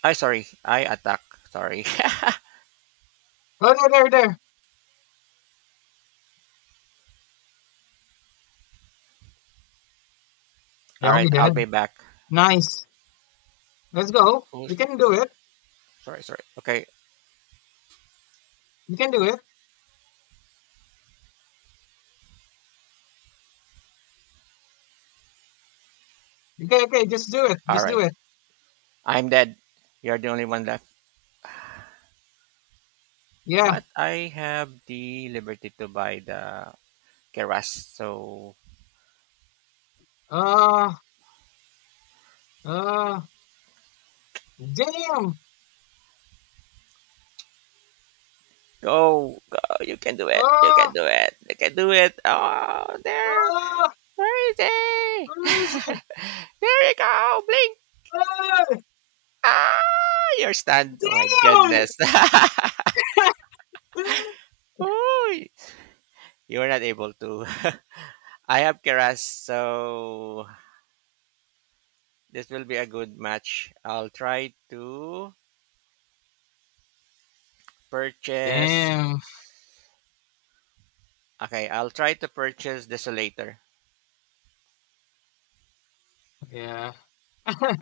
I Sorry. I attack. Sorry. Oh, there, there, there. [laughs] All They'll right, be I'll be dead. back. Nice. Let's go. Oh, We can do it. sorry, sorry. Okay. We can do it. Okay, okay, just do it. All Just right. do it. I'm dead. You're the only one left. Yeah. But I have the liberty to buy the keras. So Uh, uh, Damn. go, go. Uh, You can do it. Oh, there. uh, Where is he? where is it? [laughs] There you go. Blink. Uh, Ah, your stand. Oh my Damn. goodness. [laughs] [laughs] Uy, you were not able to. [laughs] I have Keras, so this will be a good match. I'll try to purchase. Damn. Okay, I'll try to purchase Desolator. Yeah. [laughs]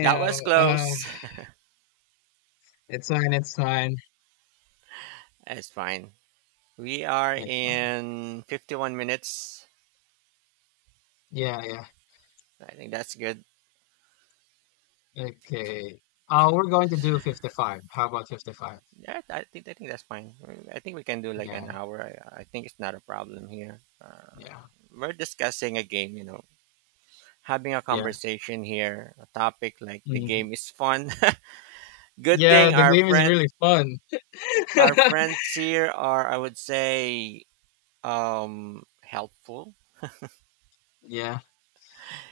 That was close. [laughs] It's fine. It's fine. It's fine. We are It's fine. in 51 minutes. Yeah, yeah. I think that's good. Okay. We're going to do 55. How about 55? Yeah, I think that's fine. I think we can do like an Yeah, hour. I think it's not a problem here. Yeah, We're discussing a game, you know, having a yeah. conversation here, a topic like the Mhm. game is fun. [laughs] Good Yeah, thing the game is really fun. our [laughs] friends here are, I would say, helpful. Yeah.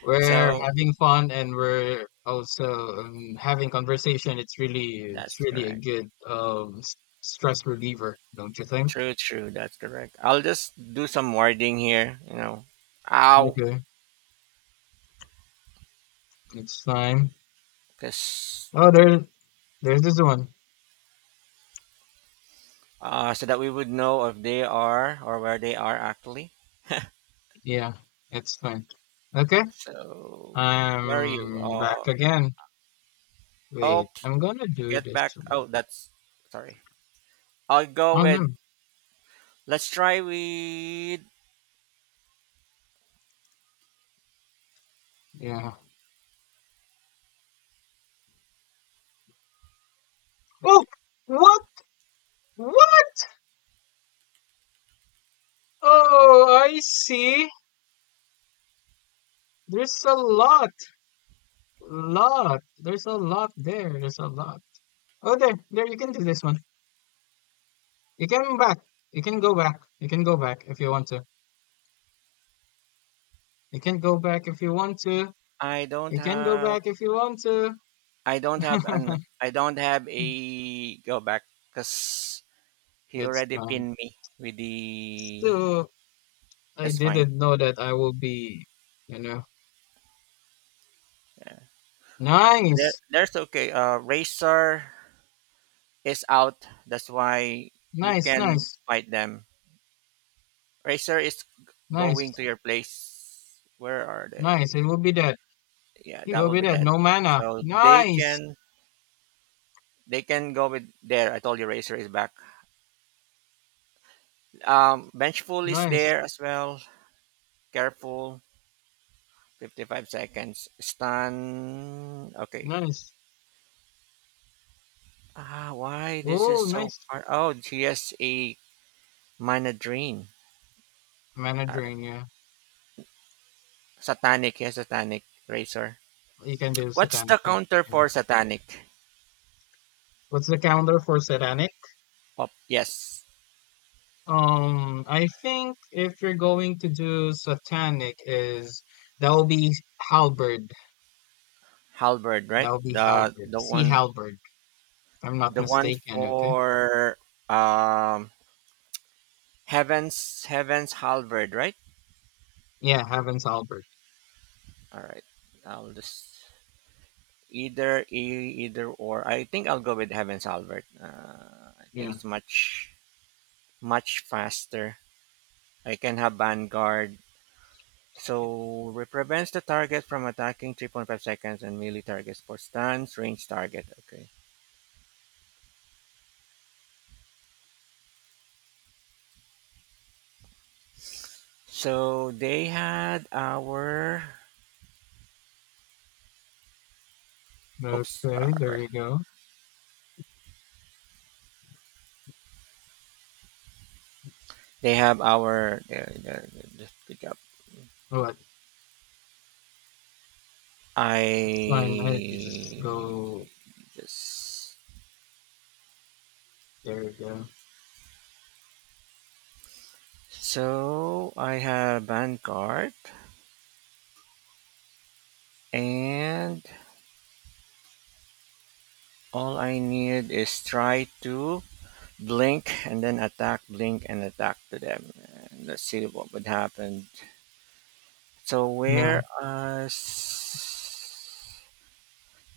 We're So having fun and we're also having conversation. It's really it's that's really a correct. good stress reliever, don't you think? That's correct. I'll just do some wording here, you know. Ow, Okay, it's fine. cuz Oh, there's this one. So that we would know if they are or where they are actually. Yeah, it's fine. Okay, So where are you? I'm back again. Oh, Wait, I'm gonna do get this back. Oh, one. that's sorry. I'll go Oh with no, Let's try with. yeah. Oh, what? What? Oh, I see. There's a lot, lot. There's a lot there. There's a lot. Oh, there, you can do this one. You can back. You can go back. You can go back if you want to. You can go back if you want to. I don't You can go have back if you want to. [laughs] I don't have a go back because he It's already fine. pinned me with the. So I That's fine. didn't know that I will be, you know, Yeah. There, nice, there's okay. Racer is out. That's why you nice, can nice, fight them. Racer is going nice, to your place. Where are nice. they? It will be that. Yeah, It that will will be be that. dead. No mana. So Nice, they can go with there. I told you Racer is back. Vengeful is nice, there as well. Careful. 55 seconds. Stun. Okay. nice. Ah, why? This is Oh, so nice. hard. Oh, he has a mana drain. Mana Alright. drain. Yeah, Satanic. He has Satanic Razor. you can do What's the satanic. Yeah. counter you can for do- Satanic? What's the counter for satanic? Oh, yes. I think if you're going to do satanic is that will be halberd. Halberd, right? That will be halberd. The Sea one, halberd, if I'm not the one mistaken, okay? for um Heaven's Halberd, right? Yeah, Heaven's Halberd. Alright. I'll just either either or. I think I'll go with Heaven's Albert. I think Yeah. it's much faster. I can have Vanguard. So it prevents the target from attacking 3.5 seconds and melee targets for stuns, range target. Okay. So they had our. Oops. Okay, Alright. there you go. They have our. There, just good job. What? That's fine. I You just I. go just. there you go. So I have Vanguard. And all I need is try to blink and then attack, blink and attack to them. And let's see what would happen. So Yeah, whereas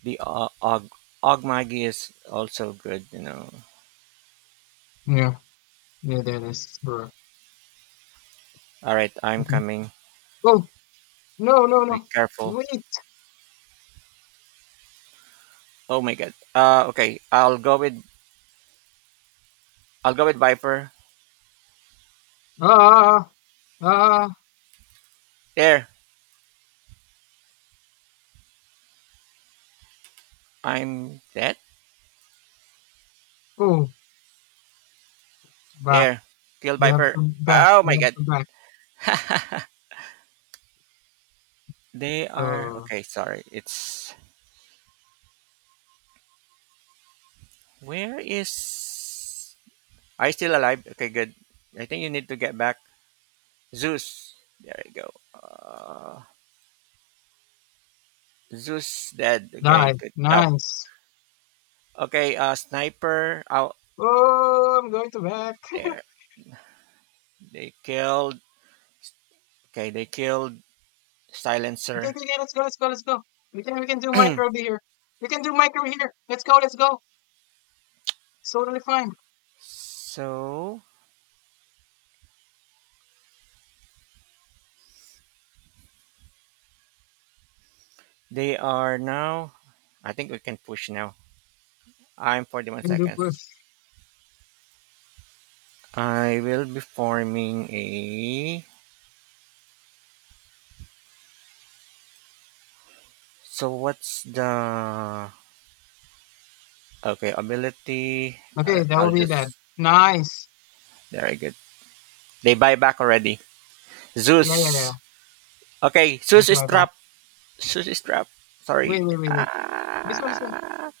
the Og Og Ogmagi is also good, you know. yeah. Yeah, that is correct. All right, I'm Okay. coming. Oh, no, no, Be no. careful. Wait. Oh my god. Okay. I'll go with Viper. Ah ah There. I'm dead. oh Back. There. Kill You have Viper. to back. Oh You my have god. to back. [laughs] They are uh. okay. Sorry, it's where is? Are you still alive? Okay, good. I think you need to get back. Zeus, there you go. Uh, Zeus dead. Okay, Nice, good job. nice. Okay, sniper out Oh, I'm going to back. [laughs] Okay, there. They killed. Okay, they killed okay, silencer. okay, let's go, let's go, let's go. We can do micro [clears throat] here. We can do micro here. Let's go, let's go. It's totally fine. So they are now. I think we can push now. I'm 41 We can do push. seconds. I will be forming a. So what's the okay ability? Okay, that I'll will be that. just Nice. very good. They buy back already. Yeah, yeah, yeah. Zeus. Okay, This Zeus is is my back. trapped. Zeus is trapped. Wait, Sorry. wait, wait, wait. This one, this one, Ah,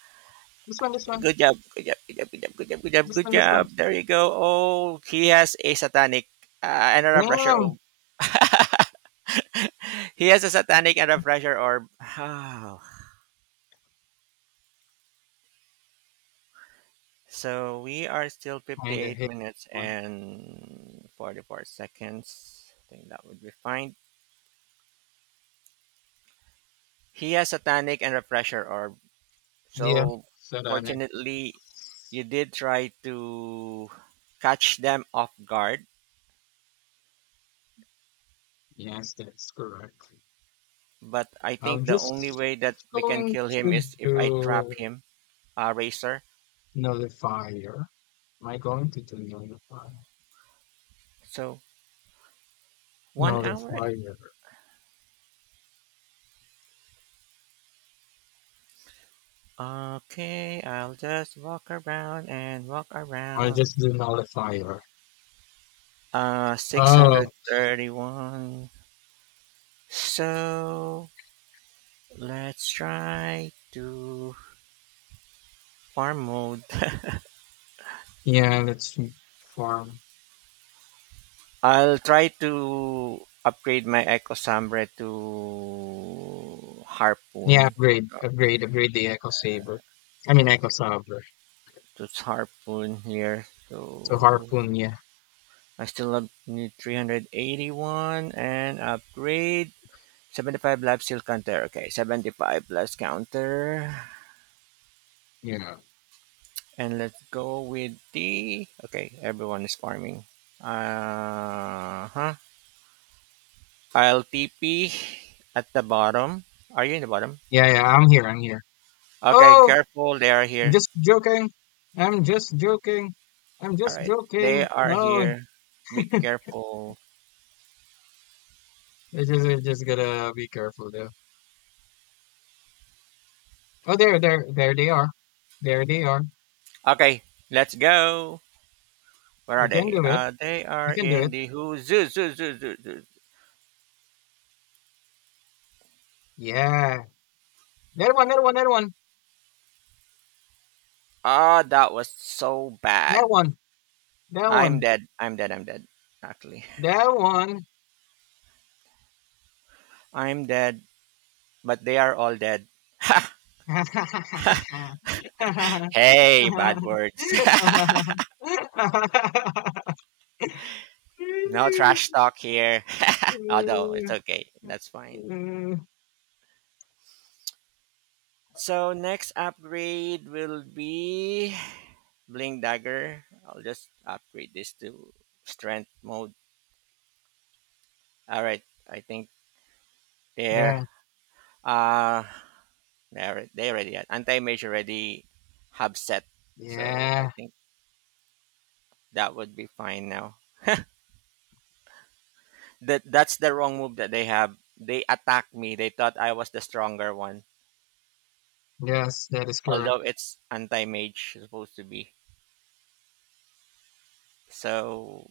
this one, this one, good job. Good job. Good job. Good job. Good job. Good job. this Good one, this job. one. There you go. Oh, he has a satanic, another pressure orb. Damn. [laughs] He has a satanic and a pressure orb. Oh, so we are still Kinda 58 hit minutes one. and 44 seconds. I think that would be fine. He has satanic and refresher orb. Yeah, So set on it. fortunately, you did try to catch them off guard. Yes, that's correct. But I think I'm the only just way that just we can going kill him to is if I trap do him, Racer. Nullifier. Am I going to do nullify? So 1 hour. Nullifier. Okay, I'll just walk around and walk Or around. just do nullifier. Oh, 631. So let's try to farm mode. [laughs] yeah, let's farm. I'll try to upgrade my Echo Sambre to Yeah, Harpoon. upgrade, upgrade, upgrade the Echo Saber. I mean Echo Saber. To Harpoon here. So So harpoon, yeah. I still have- need 381 and upgrade. 75 lab seal counter. Okay, 75 plus counter. Yeah. And let's go with the. Okay, everyone is farming. Uh huh. I'll TP at the bottom. Are you in the bottom? Yeah, yeah, I'm here, I'm here. Okay, Oh, careful. They are here. just joking. I'm just joking. I'm All just right. They joking. are No, here. Be careful. I just gotta be careful though. Oh, there they are. There they are. Okay, let's go. Where are We can they? do it. They are We can do in it. the who zoo. Yeah. That one, that one, that one, Ah, that was so that bad. one, I'm dead. Actually, that one, I'm dead. But they are all dead. Hey, bad words. that [laughs] No trash talk here. [laughs] Although it's okay. That's fine. one. [laughs] So next upgrade will be Bling Dagger. I'll just upgrade this to strength mode. Alright, I think Yeah, there. Uh they already had anti mage already have set. So I yeah, think that would be fine now. That's the wrong move that they have. They attacked me. They thought I was the stronger one. yes, that is Although correct. it's anti mage supposed to be. So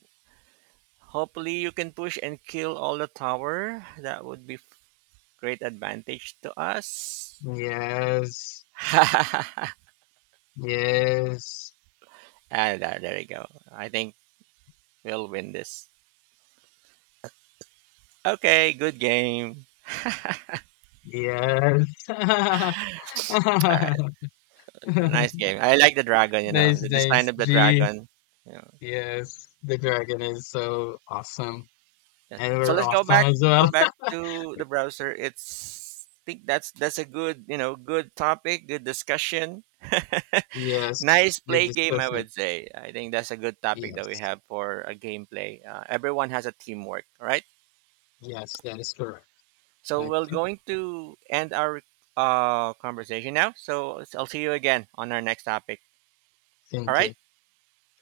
hopefully you can push and kill all the tower. That would be great advantage to us. Yes, [laughs] yes, And there we go. I think we'll win this. Okay, good game. yes. All right, [laughs] nice game. I like the dragon. You know, Nice, the design nice. of the Gee, dragon. You know, yes, the dragon is so awesome. yeah. And So we're let's go awesome back. as Go well. back to the browser. It's think that's a good, you know, good topic, good discussion. [laughs] Yes, Nice the play game, I discussion. would say. I think that's a good topic that we Yes, have for a gameplay. Everyone has a teamwork, right? yes, that is correct. So we're Okay, going to end our conversation now. So I'll see you again on our next topic. All thank right, you.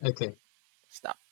Okay, stop.